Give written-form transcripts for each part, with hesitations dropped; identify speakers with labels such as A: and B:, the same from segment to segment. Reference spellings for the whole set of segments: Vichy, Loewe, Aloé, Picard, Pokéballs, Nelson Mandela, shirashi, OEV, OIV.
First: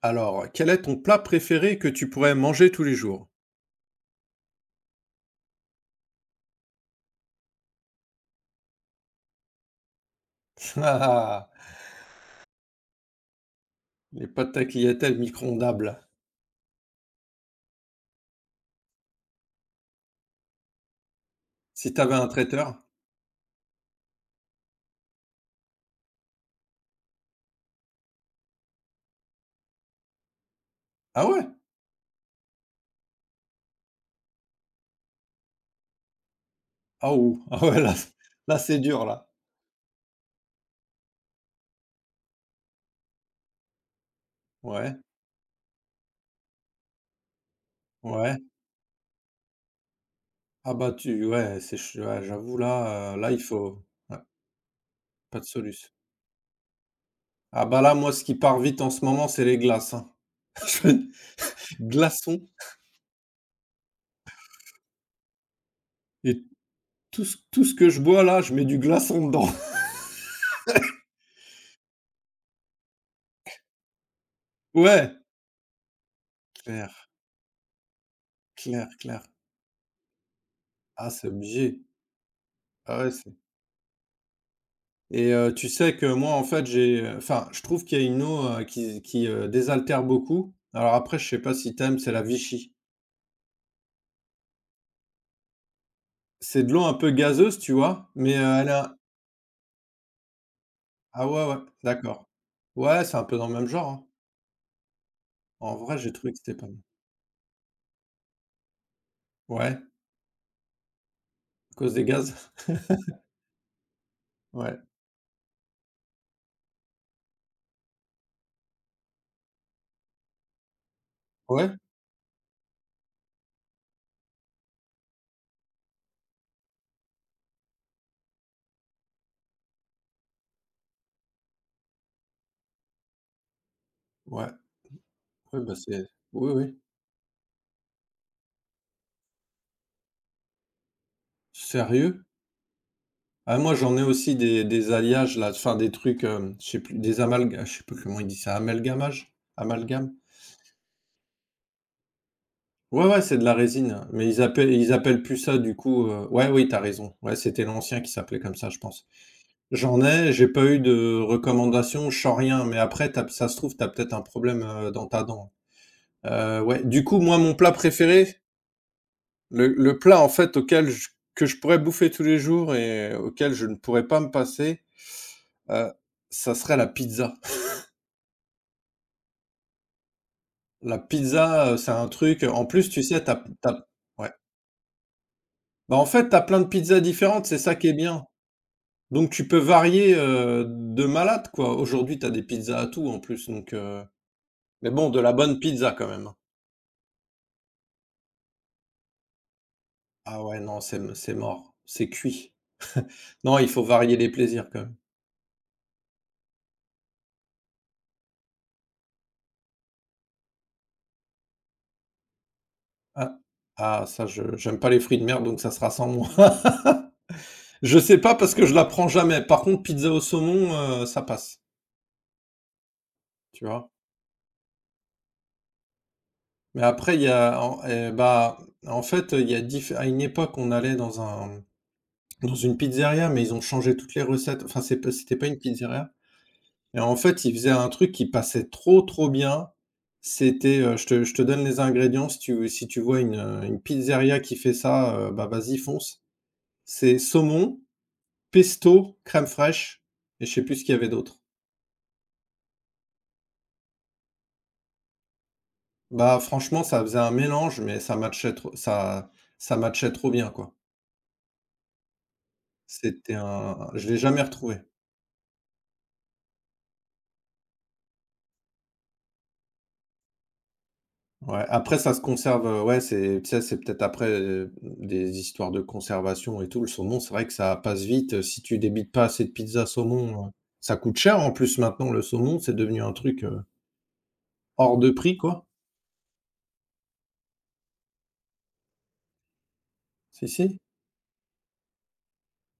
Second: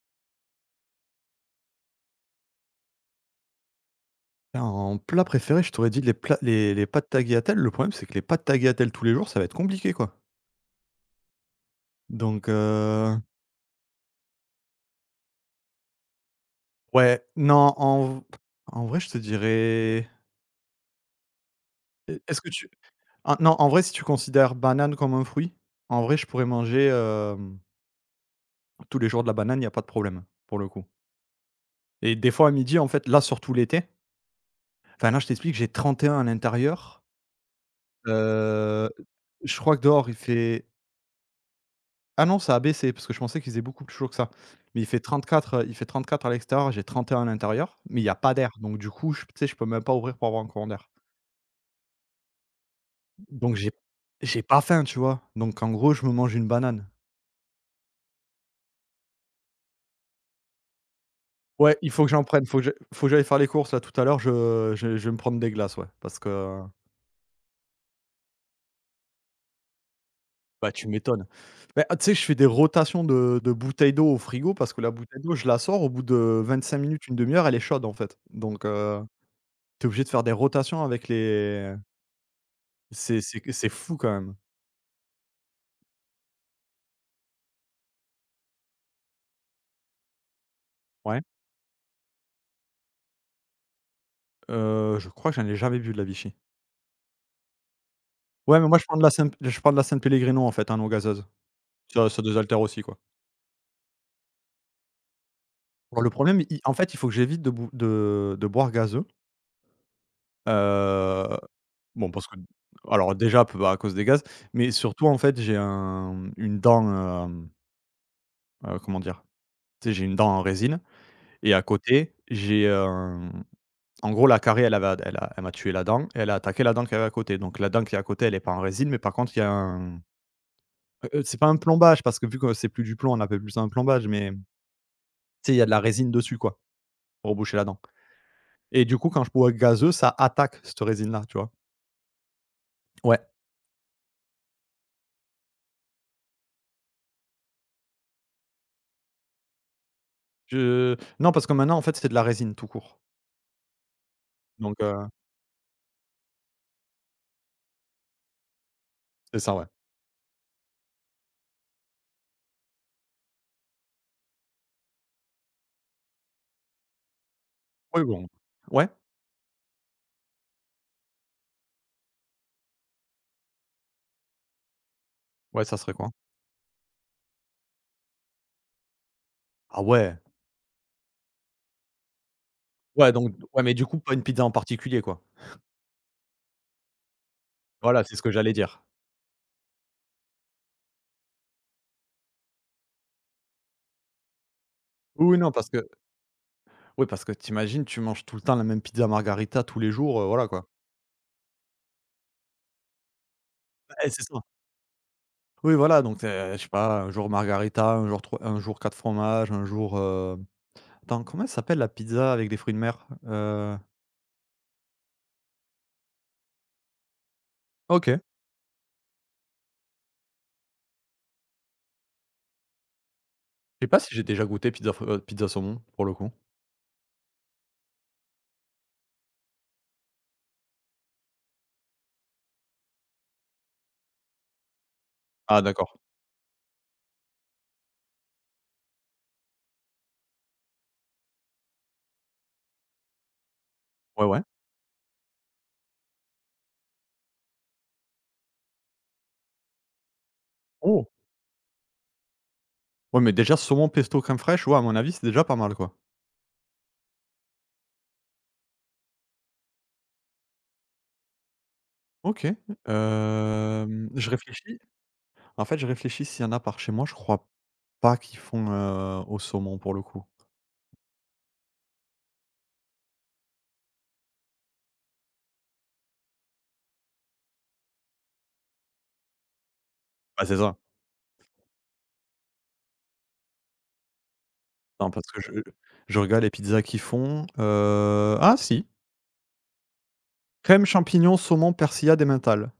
A: Alors, quel est ton plat préféré que tu pourrais manger tous les jours?
B: En plat préféré, je t'aurais dit les plats les pâtes tagliatelles. Le problème, c'est que les pâtes tagliatelles tous les jours, ça va être compliqué, quoi.
A: Ah!
B: Donc,
A: Les pâtes tagliatelles micro-ondables.
B: ouais, non, en vrai, je te dirais.
A: Si t'avais
B: est
A: un
B: est-ce que tu
A: traiteur?
B: ah non, en vrai, si tu considères banane comme un fruit, en vrai, je pourrais manger, tous les jours de la banane, il y a pas de problème, pour le coup.
A: Ah ouais?
B: Et des fois, à midi, en fait, là, surtout l'été, enfin, là, je t'explique, j'ai 31 à l'intérieur.
A: Ah ou ah ouais là là c'est
B: heu,
A: dur là.
B: je crois que dehors, il fait. Ah non, ça a baissé parce que je pensais qu'il faisait beaucoup plus chaud que ça. Mais il
A: Ouais,
B: fait 34, il fait 34 à l'extérieur, j'ai 31 à l'intérieur, mais il y a pas
A: ouais.
B: d'air. Donc du coup, je tu sais, je peux même pas ouvrir pour avoir un courant
A: Ah
B: d'air.
A: bah tu ouais, c'est ch ouais j'avoue là, là il
B: Donc j'ai
A: faut ouais,
B: j'ai pas faim, tu vois?
A: pas de
B: Donc en gros,
A: soluce.
B: je me mange une banane.
A: Ah bah là, moi ce qui part vite en ce moment, c'est les glaces, hein. Je fais
B: Ouais, il faut que j'en
A: glaçons
B: prenne, faut que j'aille faire les courses là tout à l'heure, je vais me prendre des glaces, ouais, parce
A: et
B: que
A: tout ce que je bois là, je mets du glaçon dedans.
B: bah, tu m'étonnes. Bah, tu sais, je fais des rotations de bouteilles d'eau au frigo parce que la
A: Ouais,
B: bouteille d'eau, je la sors au bout de vingt-cinq
A: clair,
B: minutes, une demi heure, elle est chaude en fait. Donc,
A: clair, clair.
B: tu obligé de faire des rotations avec
A: Ah c'est
B: les.
A: obligé. Ah ouais.
B: C'est que c'est fou quand même.
A: Et tu sais que moi, en fait, j'ai, enfin, je trouve qu'il y a une eau, désaltère beaucoup. Alors après,
B: Ouais.
A: je sais pas si t'aimes c'est la Vichy.
B: Je crois que j'en ai jamais bu de la Vichy.
A: C'est de l'eau un peu gazeuse, tu vois? Mais,
B: Ouais, mais
A: elle
B: moi je prends
A: a
B: de la San je prends de la Sanpellegrino en fait, hein, non gazeuse.
A: ah ouais, ouais,
B: Ça ça
A: d'accord.
B: désaltère aussi quoi.
A: Ouais, c'est un peu dans le même genre, hein. En vrai,
B: Alors le
A: j'ai trouvé que
B: problème,
A: c'était
B: i
A: pas
B: en
A: mal.
B: fait, il faut que j'évite de bou de boire gazeux.
A: Ouais,
B: Heu,
A: à cause des
B: bon parce que
A: gaz?
B: alors déjà p à cause des gaz, mais
A: Ouais.
B: surtout en fait j'ai un une dent, hem, comment dire? Tu sais j'ai une dent en résine et à
A: Ouais,
B: côté j'ai, hem, en gros la carie elle avait elle a elle m'a tué la dent et elle a attaqué la dent qui y avait à côté. Donc la dent qui est à côté elle est pas en résine, mais par contre il y a un c'est pas un plombage parce que vu que c'est plus du plomb, on appelle plus ça un plombage, mais
A: ouais,
B: tu sais, il
A: ouais,
B: y a de
A: bah,
B: la
A: c'est
B: résine dessus
A: oui,
B: quoi,
A: oui.
B: pour boucher la dent et du coup, quand je bois gazeux, ça attaque cette résine là, tu vois?
A: Sérieux?
B: Ouais.
A: Ah moi, j'en ai aussi des alliages là, enfin des trucs, je sais plus, des amalgames. Je sais plus comment il dit ça, amalgamage? Amalgame?
B: Je non, parce que maintenant, en fait, c'est de la résine tout court,
A: Ouais, ouais, c'est de la résine, hein. Mais ils appellent
B: donc
A: ils appellent plus ça du coup, ouais, oui, t'as raison. Ouais, c'était l'ancien qui s'appelait comme ça, je pense.
B: C'est ça, ouais.
A: J'en ai, j'ai pas eu de recommandation je sens rien, mais après t'as ça se trouve, t'as peut-être un problème, dans ta dent. Ouais, du coup, moi, mon plat
B: oui, bon.
A: préféré,
B: Ouais?
A: le plat, en fait, auquel je que je pourrais bouffer tous les jours et auquel je ne pourrais pas me passer,
B: Ouais, ça
A: heu,
B: serait quoi?
A: ça serait la pizza.
B: Ah ouais!
A: La pizza, c'est un truc en plus, tu
B: Ouais,
A: sais,
B: donc
A: t'as
B: ouais, mais du
A: t'as
B: coup, pas une
A: ouais.
B: pizza en particulier quoi?
A: Bah, en fait, t'as plein de pizzas différentes, c'est ça qui est
B: Voilà, c'est ce
A: bien.
B: que j'allais dire.
A: Donc tu peux varier, de malade, quoi. Aujourd'hui, t'as des pizzas à tout en plus, donc mais bon, de
B: Oui,
A: la
B: oui, non,
A: bonne
B: parce que
A: pizza quand même.
B: oui, parce que tu imagines, tu manges tout le temps la même pizza margarita tous les jours,
A: Ah
B: voilà
A: ouais,
B: quoi.
A: non, c'est m c'est mort, c'est cuit. Non, il faut
B: Bah, eh,
A: varier
B: c'est
A: les
B: ça.
A: plaisirs quand même.
B: Oui, voilà, donc, je sais pas, un jour margarita un jour 3 un jour 4 fromages, un jour, attends, comment elle s'appelle la pizza avec des fruits de mer?
A: Ah, ah ça je j'aime pas les fruits de mer, donc ça sera sans moi. Je sais
B: OK.
A: pas parce que je la prends jamais. Par contre, pizza au saumon, ça passe, tu
B: je sais
A: vois?
B: pas si j'ai déjà goûté pizza f pizza saumon, pour le coup.
A: Mais après il y a en et bah, en fait, il y a diff à une époque, on allait dans un dans une pizzeria, mais ils ont changé toutes les recettes. Enfin, c'est pas c'était pas une
B: Ah d'accord.
A: pizzeria. Et en fait, il faisait un truc qui passait trop, trop bien. C'était, je te donne les ingrédients si tu si tu vois une
B: Ouais,
A: pizzeria
B: ouais.
A: qui fait ça, bah, vas-y fonce. C'est saumon, pesto, crème fraîche et je sais plus ce qu'il y
B: Oh!
A: avait d'autre.
B: Ouais, mais déjà saumon pesto crème fraîche, ouais, à mon avis, c'est déjà pas mal, quoi.
A: Bah, franchement, ça faisait un mélange, mais ça matchait trop bien, quoi.
B: OK,
A: C'était un je
B: hem,
A: l'ai
B: je
A: jamais
B: réfléchis.
A: retrouvé.
B: En fait, je réfléchis s'il y en a par chez moi, je crois pas qu'ils font, au saumon, pour le coup.
A: Ouais, après ça se conserve, ouais, c'est tu sais, c'est peut-être après, des histoires de conservation et tout. Le saumon, c'est vrai que ça passe vite, si tu débites pas assez de pizza
B: Bah,
A: saumon,
B: c'est ça.
A: ça coûte cher en plus maintenant le saumon, c'est devenu un truc, hors de
B: Non, parce
A: prix
B: que
A: quoi.
B: je regarde les pizzas qu'ils font, ah si!
A: Si, si.
B: Crème, champignons, saumon, persillade et menthol.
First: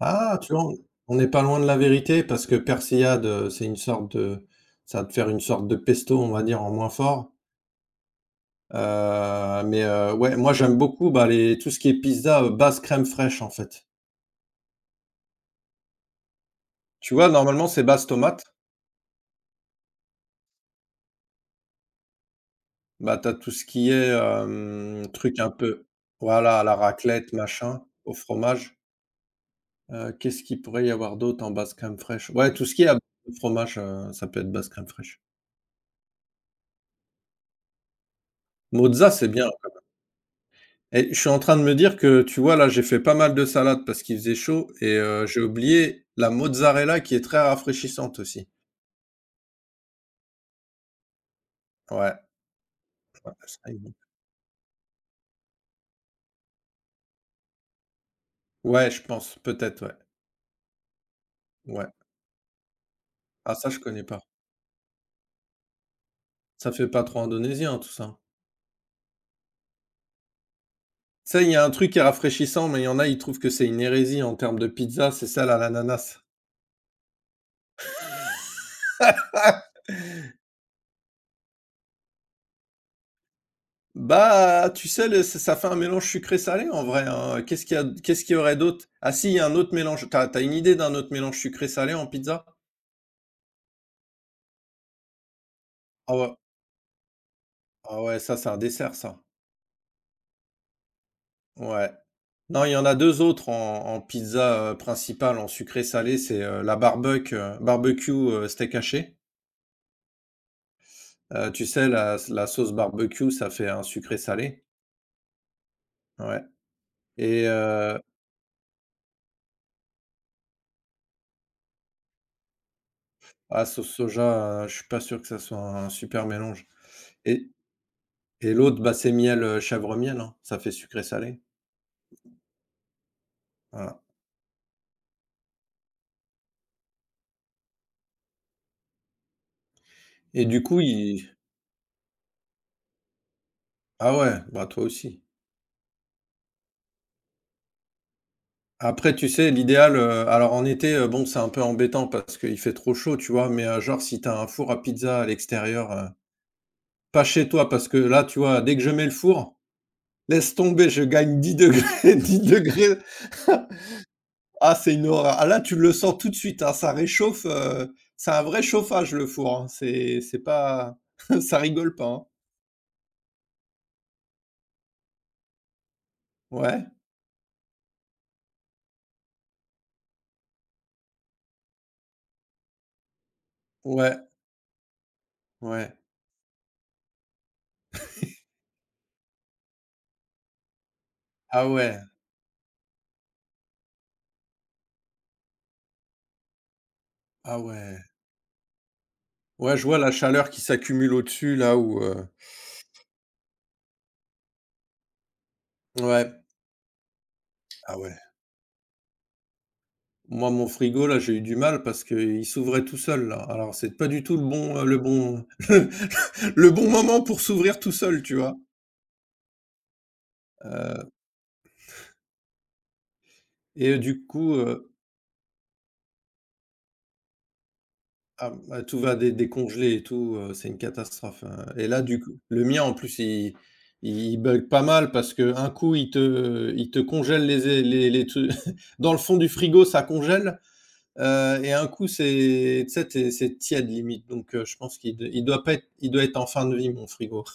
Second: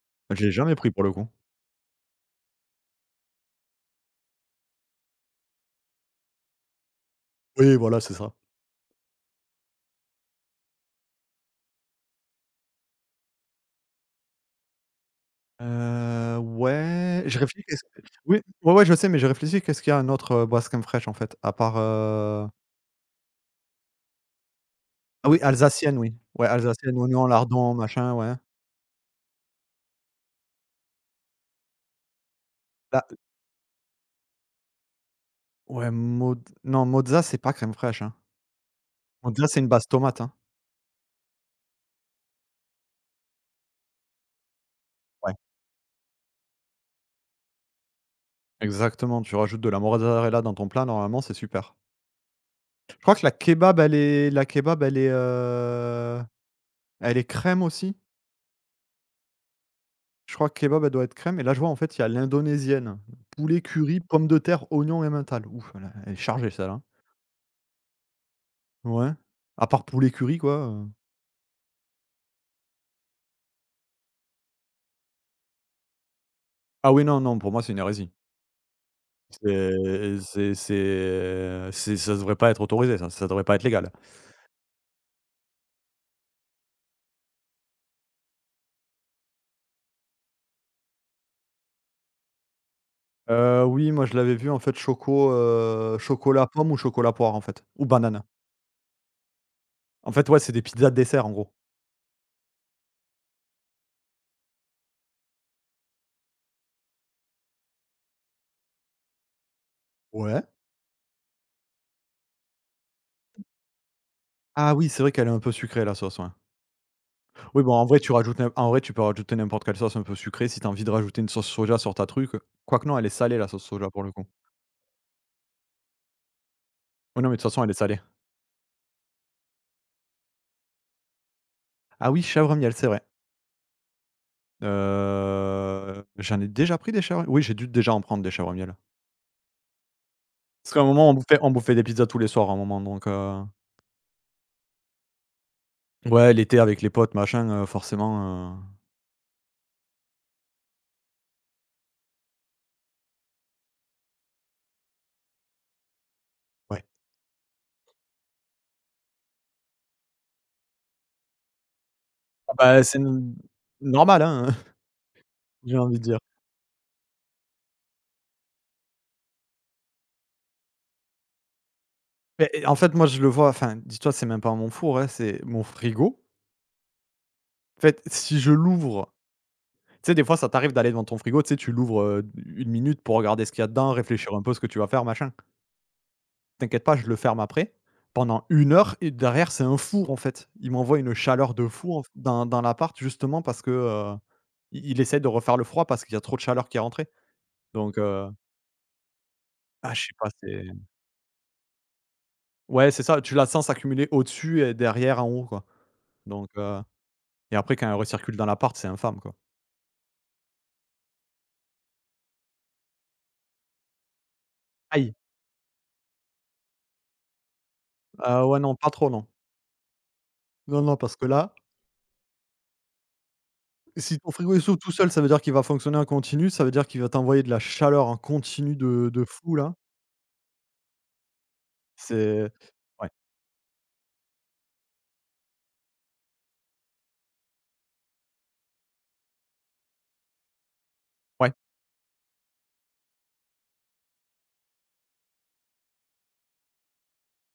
A: Ah,
B: Je l'ai
A: tu vois,
B: jamais pris pour le
A: on
B: coup.
A: n'est pas loin de la vérité parce que persillade, c'est une sorte de ça va te faire une sorte de pesto, on va dire, en moins fort,
B: Oui, voilà, c'est ça.
A: mais ouais, moi j'aime beaucoup, bah, les tout ce qui est pizza, base crème fraîche en fait. Tu
B: Ouais,
A: vois,
B: je réfléchis
A: normalement
B: qu'est-ce
A: c'est base
B: oui,
A: tomate.
B: ouais, ouais, je sais, mais je réfléchis qu'est-ce qu'il y a un autre, boisse crème fraîche en fait, à part,
A: Bah, t'as tout ce qui est,
B: ah oui,
A: truc un peu
B: alsacienne, oui. Ouais,
A: voilà, à la
B: alsacienne, oignon,
A: raclette,
B: lardon,
A: machin,
B: machin,
A: au
B: ouais.
A: fromage. Qu'est-ce qu'il pourrait y avoir d'autre en base crème fraîche? Ouais, tout ce qui est à base
B: La
A: de fromage, ça peut être base crème fraîche.
B: ouais, moz non, mozza, c'est pas crème fraîche, hein.
A: Mozza, c'est bien.
B: Mozza, c'est une base tomate, hein.
A: Et je suis en train de me dire que, tu vois, là, j'ai fait pas mal de salades parce qu'il faisait chaud et
B: Ouais,
A: j'ai oublié la mozzarella qui est très rafraîchissante aussi.
B: exactement, tu rajoutes de la mozzarella dans ton plat, normalement, c'est super.
A: Ouais,
B: Je crois que la
A: ouais, ça y
B: kebab, elle
A: est.
B: est la kebab, elle est crème aussi?
A: Ouais, je pense, peut-être, ouais.
B: Je crois que kebab, elle doit être crème et là, je vois, en
A: Ouais.
B: fait, il y a l'indonésienne,
A: Ah
B: poulet
A: ça, je
B: curry,
A: connais pas.
B: pommes de terre, oignons et mental. Ouf, elle elle est chargée
A: Ça
B: celle-là.
A: fait pas trop indonésien, tout ça?
B: Ouais. À part poulet curry quoi,
A: Ça, il y a un truc qui est rafraîchissant, mais il y en a, ils trouvent que c'est une hérésie en termes de pizza, c'est celle à l'ananas.
B: Ah oui, non, non, pour moi, c'est une hérésie. C'est ça devrait pas être autorisé, ça. Ça devrait pas être légal.
A: Bah, tu sais, le- ça ça fait un mélange sucré-salé en vrai. Hein. Qu'est-ce qu'il y a, qu'est-ce qu'il y aurait d'autre? Ah si, il y a un autre mélange. T'as, t'as une idée d'un autre mélange sucré-salé en pizza?
B: Oui, moi, je l'avais vu, en fait, choco,
A: Ah ouais,
B: chocolat pomme ou chocolat poire, en fait, ou
A: ah ouais,
B: banane.
A: ça c'est un dessert, ça.
B: En fait, ouais, c'est des pizzas de dessert, en gros.
A: Ouais. Non, il y en a deux autres en, en pizza principale, en sucré-salé. C'est la barbecue, barbecue steak haché.
B: Ouais.
A: Tu sais, la sauce barbecue, ça fait un sucré-salé.
B: Ah oui, c'est vrai qu'elle est un peu sucrée la sauce, ouais.
A: Ouais. Et
B: Oui, bon, en vrai, tu rajoutes n'im en vrai, tu peux rajouter n'importe quelle sauce un peu sucrée si tu as envie de rajouter une sauce soja sur ta truc, quoique non, elle est salée la sauce
A: ah, sauce
B: soja pour le coup.
A: soja, je suis pas sûr que ça soit un super mélange
B: Oui, non, mais de
A: et
B: toute façon, elle est salée.
A: l'autre, bah, c'est miel, chèvre miel, hein, ça fait sucré salé,
B: Ah oui, chèvre miel, c'est vrai.
A: voilà
B: J'en ai déjà pris des chèvres oui, j'ai dû déjà en prendre des chèvres miel.
A: et du
B: Parce qu'à
A: coup,
B: un moment,
A: il
B: on bouffait des pizzas tous les soirs à un moment, donc
A: ah ouais, bah, toi aussi.
B: ouais, l'été avec les potes, machin, forcément,
A: Après, tu sais, l'idéal, alors en été, bon, c'est un peu embêtant parce qu'il fait trop chaud, tu vois? Mais, genre, si t'as un four à pizza à l'extérieur,
B: ouais.
A: pas chez toi parce que là, tu vois, dès que je mets le four, laisse tomber, je gagne 10 degrés, 10
B: Ah bah, c'est
A: degrés.
B: n normal, hein,
A: Ah, c'est une horreur. Ah là, tu
B: j'ai
A: le
B: envie de
A: sens
B: dire.
A: tout de suite, hein, ça réchauffe, c'est un vrai chauffage le four, hein. C'est pas ça rigole pas, hein.
B: Beh, en fait, moi, je le vois, enfin, dis-toi, c'est même pas mon four, hein, c'est mon frigo.
A: Ouais,
B: En fait, si je l'ouvre Tu sais, des fois, ça t'arrive d'aller devant ton frigo, tu sais, tu l'ouvres, 1 minute pour regarder ce qu'il y a dedans,
A: ouais,
B: réfléchir un peu ce que tu vas faire, machin.
A: ouais.
B: T'inquiète pas, je le ferme après. Pendant une heure et derrière, c'est un four, en fait. Il m'envoie une chaleur de
A: Ah
B: fou
A: ouais,
B: en f dans dans l'appart justement parce que, il essaie de refaire le froid parce qu'il y a trop de chaleur qui est rentrée.
A: ah
B: Donc,
A: ouais. Ouais, je
B: ah,
A: vois
B: je
A: la
B: sais pas,
A: chaleur qui
B: c'est
A: s'accumule au-dessus là où,
B: ouais, c'est ça, tu la sens s'accumuler au-dessus et derrière, en haut, quoi.
A: ouais.
B: Donc, et après quand elle
A: Ah ouais.
B: recircule dans l'appart, c'est infâme, quoi.
A: Moi, mon frigo là, j'ai eu du mal parce qu'il s'ouvrait tout seul là. Alors c'est pas du tout le
B: Aïe!
A: bon le bon moment pour s'ouvrir tout seul, tu
B: Ah
A: vois?
B: ouais, non, pas trop, non. Non, non,
A: Heu
B: parce que là
A: et
B: Si
A: du
B: ton frigo
A: coup,
B: il s'ouvre tout seul, ça veut dire qu'il va fonctionner en continu, ça veut dire qu'il va t'envoyer de la chaleur en
A: ah,
B: continu
A: bah, tout va
B: de
A: dé
B: fou là.
A: décongeler et tout, c'est une catastrophe, hein et là, du coup
B: C'est
A: le mien, en
B: ouais,
A: plus, il bug pas mal parce que un coup, il te congèle les tru dans le fond du frigo, ça congèle,
B: ouais,
A: et un coup, c'est tu sais, tu c'est tiède limite donc je pense qu'il d il doit pas être il doit être en fin de vie, mon frigo.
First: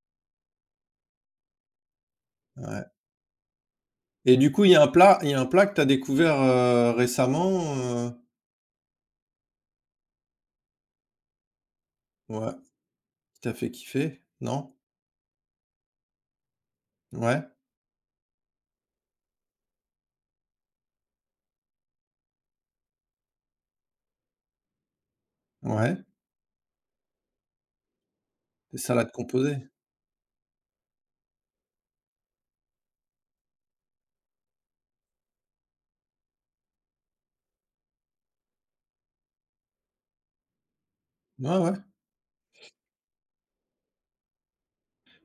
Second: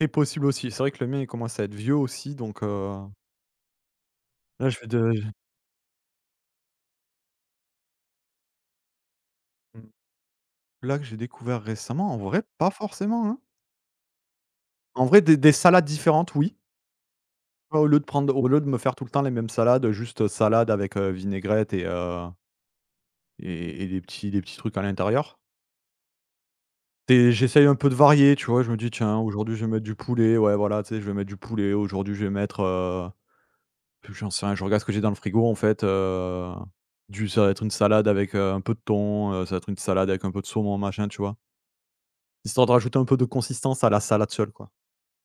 B: c'est possible aussi. C'est vrai que le mien, il commence à être vieux aussi donc
A: Ouais et du coup,
B: là
A: il y
B: je
A: a
B: vais
A: un
B: de
A: plat
B: j
A: il y a un plat que tu as découvert, récemment, heu,
B: mmh, que j'ai découvert récemment, en vrai,
A: ouais,
B: pas forcément, hein.
A: qui t'a fait kiffer, non?
B: En vrai, des salades différentes, oui.
A: Ouais,
B: Bah, Au lieu de prendre au lieu de me faire tout le temps les mêmes salades, juste salade avec, vinaigrette et des petits trucs à l'intérieur.
A: ouais,
B: Et j'essaye un peu de varier, tu vois? Je me
A: des
B: dis:
A: salades
B: «Tiens, aujourd'hui,
A: composées.
B: je vais mettre du poulet». Ouais, voilà, tu sais, je vais mettre du poulet. Aujourd'hui, je vais mettre, j'en sais rien, je regarde ce que j'ai dans le frigo, en fait, du ça va être une salade avec, un peu de thon, ça va être une salade avec un peu de saumon, machin, tu vois?
A: Ouais, ouais.
B: Histoire de rajouter un peu de consistance à la salade seule, quoi.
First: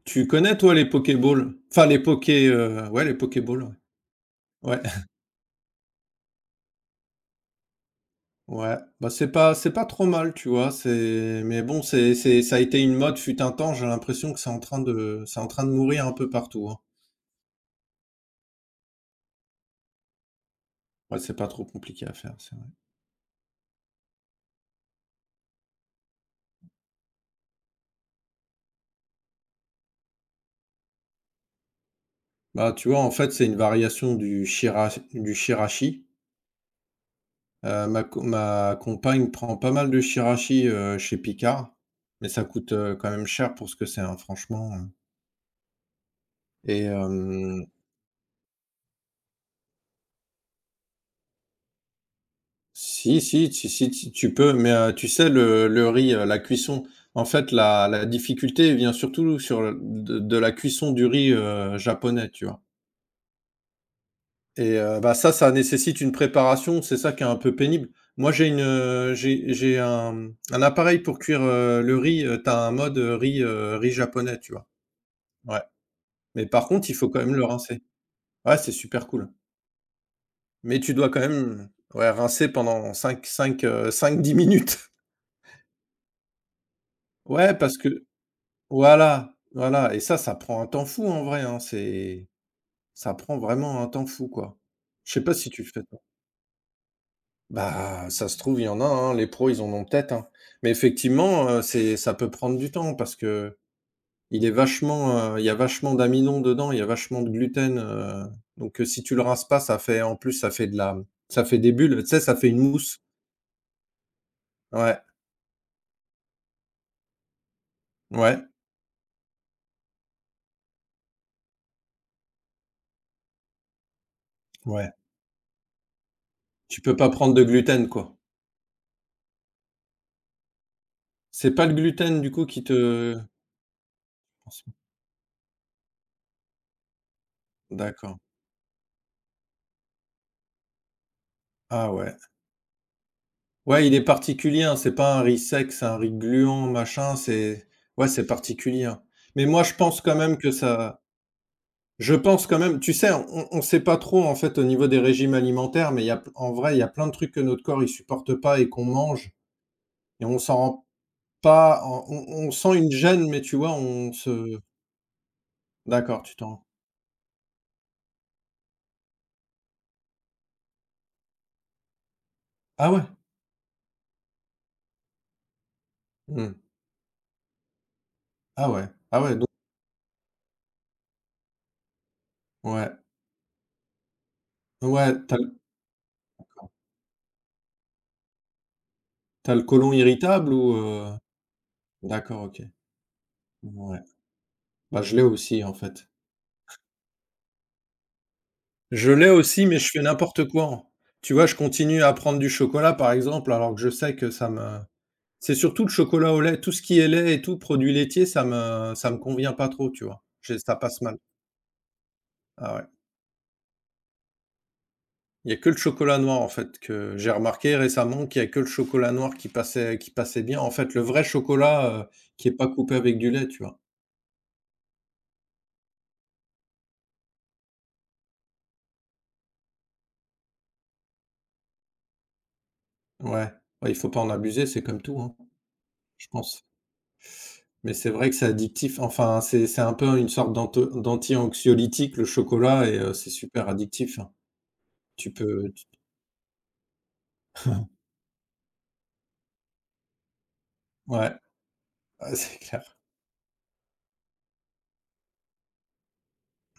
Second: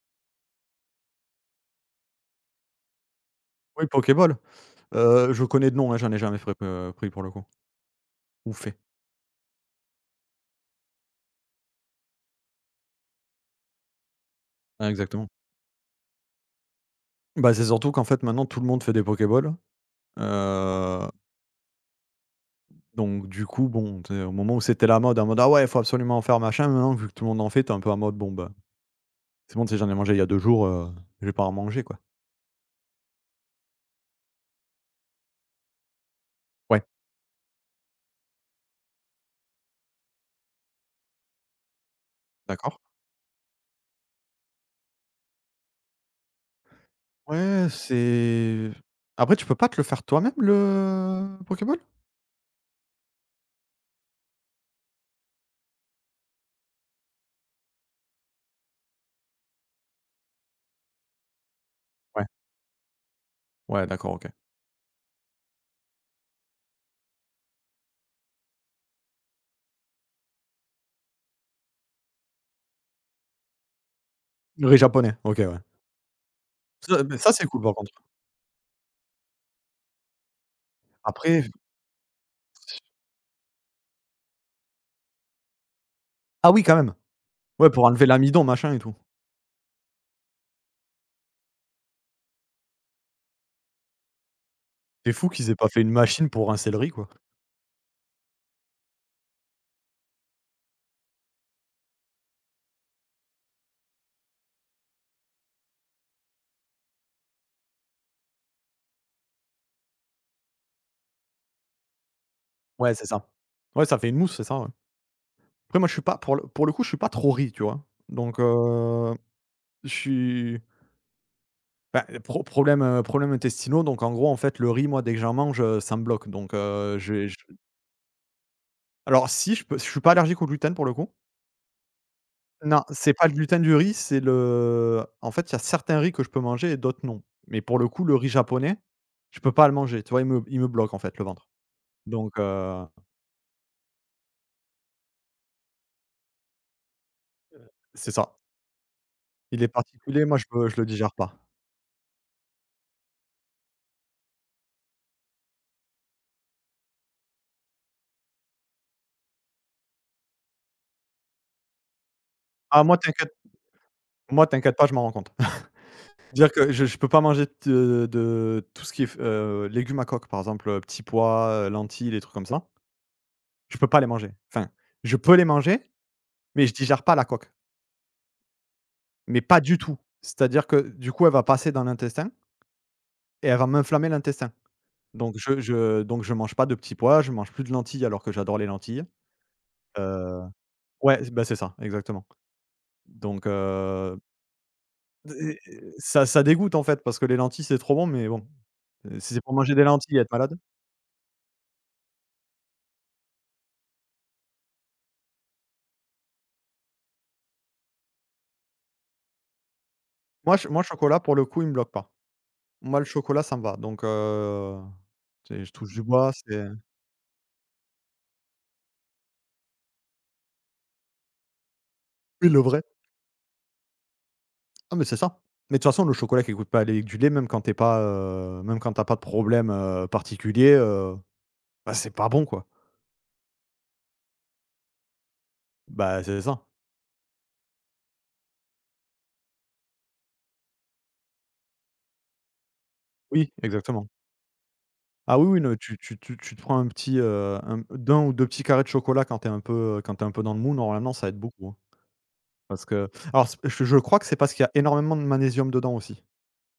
A: Tu connais toi les Pokéballs? Enfin les Poké, ouais les Pokéballs, ouais.
B: Oui, Pokéball,
A: Ouais,
B: je connais de nom, hein, j'en ai jamais fait, pris pour le coup ou fait.
A: ouais, bah, c'est pas trop mal, tu vois? C'est mais bon, c'est ça a été une mode fut un temps, j'ai l'impression que c'est en train
B: Ouais,
A: de
B: exactement.
A: c'est en train de mourir un peu partout, hein.
B: Bah, c'est surtout qu'en fait, maintenant, tout le monde fait des pokéballs
A: Ouais, c'est pas trop compliqué à faire, c'est vrai.
B: Donc du coup, bon, tu au moment où c'était la mode, en mode: «Ah ouais, il faut absolument en faire, machin», maintenant, vu que tout le monde en fait, t'es un peu en mode: «Bon, bah, c'est bon, tu sais, j'en ai mangé il y a deux jours, je vais pas en manger, quoi».
A: Bah, tu vois, en fait, c'est une variation du shira du shirashi.
B: Ouais,
A: Ma co ma compagne prend pas mal de shirashi, chez Picard, mais ça coûte,
B: d'accord.
A: quand même cher pour ce que c'est, hein, franchement, hein. Et hem
B: Ouais, c'est après, tu peux pas te le faire toi-même, le Pokéball?
A: si, si, tu si tu tu peux, mais tu sais le riz, la cuisson, en fait la difficulté vient surtout sur le de la cuisson du riz,
B: Ouais.
A: japonais, tu vois?
B: Ouais, d'accord, OK.
A: Et bah, ça nécessite une préparation, c'est ça qui est un peu pénible. Moi j'ai une, j'ai un, un appareil pour cuire, le riz, tu as un mode, riz, riz japonais, tu
B: Le
A: vois?
B: riz japonais, OK, ouais.
A: Ouais, mais par contre il
B: Ça,
A: faut
B: beh,
A: quand
B: ça,
A: même le
B: c'est cool, par
A: rincer.
B: contre.
A: Ouais, c'est super cool, mais tu dois quand
B: Après
A: même ouais rincer pendant cinq cinq 5 à 10 minutes.
B: ah oui, quand même!
A: Ouais,
B: Ouais,
A: parce
B: pour
A: que
B: enlever l'amidon, machin et tout.
A: voilà, voilà et ça prend un temps fou en vrai, hein, c'est ça prend vraiment un temps fou, quoi. Je
B: C'est
A: sais
B: fou
A: pas
B: qu'ils
A: si
B: aient
A: tu le
B: pas fait
A: fais
B: une
A: toi?
B: machine pour rincer le riz, quoi.
A: Bah, ça se trouve, il y en a, hein, les pros, ils en ont peut-être, hein. Mais effectivement, c'est ça peut prendre du temps parce que il est vachement, il y a vachement d'amidon dedans, il y a vachement de gluten, donc si tu le rinces pas, ça fait en plus, ça fait de la ça fait des bulles, tu sais, ça fait une
B: Ouais,
A: mousse.
B: c'est ça. Ouais, ça fait une mousse, c'est ça, ouais.
A: Ouais,
B: Après moi, je suis pas pour le pour le coup, je suis pas trop riz, tu vois?
A: ouais,
B: Donc je suis bah, pro problèmes, problèmes intestinaux, donc en gros, en fait, le riz,
A: ouais.
B: moi, dès que j'en mange, ça me bloque, donc
A: Tu peux pas
B: j'ai
A: prendre
B: je
A: de gluten, quoi.
B: alors si, je peux je suis pas allergique au gluten, pour le coup.
A: C'est pas le gluten, du coup, qui
B: Non, c'est
A: te
B: pas le gluten du riz, c'est le en fait, il y a certains riz que je peux manger et d'autres non. Mais pour le coup, le
A: d'accord.
B: riz japonais, je peux pas le manger, tu vois? Il me bloque, en fait, le ventre.
A: Ah ouais.
B: Donc
A: Ouais, il est particulier, hein, c'est pas un riz sec, c'est un riz gluant, machin, c'est ouais,
B: c'est
A: c'est
B: ça.
A: particulier, hein. Mais
B: Il
A: moi,
B: est
A: je pense quand
B: particulier, moi
A: même
B: je
A: que
B: peux je le
A: ça
B: digère pas.
A: je pense quand même tu sais, on sait pas trop, en fait, au niveau des régimes alimentaires, mais il y a p en vrai, il y a plein de trucs que notre corps, il supporte pas et qu'on mange et on s'en rend pas on sent
B: Ah
A: une gêne, mais tu vois, on
B: moi,
A: se
B: t'inquiète pas, je m'en rends compte.
A: d'accord, tu
B: Dire
A: t'en
B: que je peux pas manger de tout ce qui est f légumes à coque, par exemple, petits pois, lentilles, les trucs comme ça.
A: ah ouais?
B: Je peux pas les manger. Enfin, je peux les manger,
A: Mmh.
B: mais je digère pas la coque,
A: Ah ouais. Ah ouais,
B: mais
A: donc
B: pas du tout. C'est-à-dire que du coup, elle va passer dans l'intestin
A: ouais.
B: et elle va m'inflammer l'intestin.
A: Ouais,
B: Donc
A: T'as as l
B: je donc je mange pas de petits pois, je mange plus de lentilles alors que j'adore les lentilles.
A: le côlon
B: Heu,
A: irritable ou heu?
B: ouais, bah, c'est ça, exactement.
A: D'accord, OK.
B: Donc
A: Ouais. Bah, je l'ai aussi, en
B: et
A: fait.
B: ça ça dégoûte, en fait, parce que les lentilles, c'est trop bon, mais bon,
A: Je l'ai
B: si c'est pour
A: aussi,
B: manger
A: mais
B: des
A: je fais
B: lentilles et être
A: n'importe
B: malade
A: quoi. Tu vois, je continue à prendre du chocolat, par exemple, alors que je sais que ça me c'est surtout le chocolat au lait, tout ce qui est lait et tout, produits laitiers, ça me convient pas trop, tu vois?
B: moi,
A: J'ai
B: ch
A: ça
B: moi,
A: passe mal.
B: chocolat, pour le coup, il me bloque pas.
A: Ah ouais.
B: Moi, le chocolat, ça me va, donc
A: Il y a
B: tu
A: que
B: je
A: le
B: touche du
A: chocolat
B: bois,
A: noir, en
B: c'est
A: fait, que j'ai remarqué récemment qu'il y a que le chocolat noir qui passait bien. En fait, le vrai chocolat, qui
B: oui,
A: est
B: le
A: pas
B: vrai.
A: coupé avec du lait, tu vois?
B: Ah, mais c'est ça. Mais de toute façon, le chocolat qui coûte pas aller avec du lait, même quand t'es pas, même quand t'as pas de problème, particulier, bah, c'est pas bon, quoi.
A: Ouais. Ouais, il faut pas en abuser, c'est comme tout, hein,
B: Bah,
A: je
B: c'est
A: pense.
B: ça.
A: Mais c'est vrai que c'est addictif. Enfin, c'est un peu une sorte d'anto d'anti-anxiolytique, le chocolat et c'est
B: Oui,
A: super
B: exactement.
A: addictif, hein. Tu
B: Ah oui, oui,
A: peux
B: non,
A: tu
B: tu tu tu tu te prends un petit, un d'un ou 2 petits carrés de chocolat quand t'es un peu, quand t'es un peu dans le mou, normalement, ça
A: ouais,
B: aide beaucoup, hein.
A: ouais, c'est
B: Parce
A: clair.
B: que alors, c'est je crois que c'est parce qu'il y a énormément de magnésium dedans aussi.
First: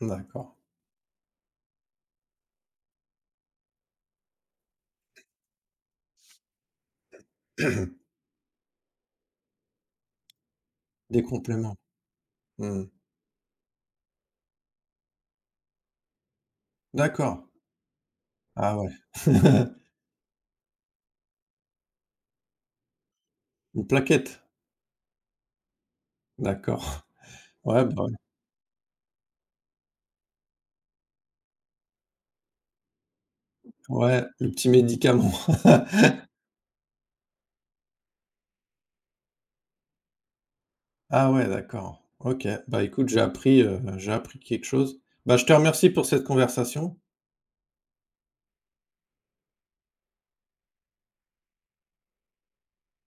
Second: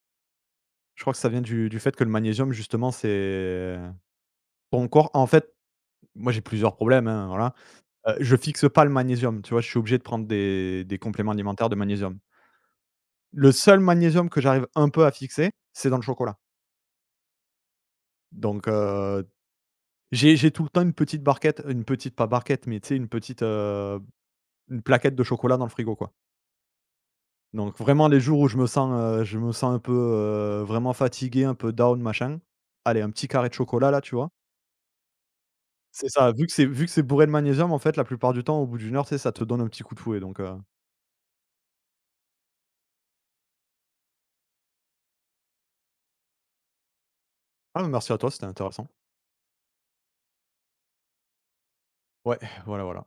A: D'accord.
B: Je crois que ça vient du fait que le magnésium, justement, c'est ton corps en fait Moi, j'ai plusieurs problèmes, hein, voilà. Je fixe pas le magnésium, tu vois? Je suis obligé de prendre des
A: Des
B: compléments alimentaires de
A: compléments.
B: magnésium.
A: Mmh.
B: Le seul magnésium que j'arrive un peu à fixer, c'est dans le chocolat.
A: D'accord.
B: Donc
A: Ah ouais.
B: j'ai tout le temps une petite barquette, une petite pas barquette, mais tu sais, une petite,
A: Une plaquette?
B: une plaquette de chocolat dans le frigo, quoi.
A: D'accord.
B: Donc
A: Ouais, bah,
B: vraiment
A: ouais.
B: les jours où je me sens un peu, vraiment fatigué, un peu down, machin, allez, un petit carré de chocolat, là, tu
A: Ouais,
B: vois?
A: le petit médicament.
B: C'est ça, vu que c'est bourré de magnésium, en fait, la plupart du temps, au bout d'une heure, tu sais, ça te donne un petit coup de fouet, donc.
A: Ah ouais, d'accord. OK. Bah, écoute, j'ai appris quelque chose. Bah, je te remercie pour cette conversation.
B: Ah, merci à toi, c'était intéressant. Ouais, voilà, voilà.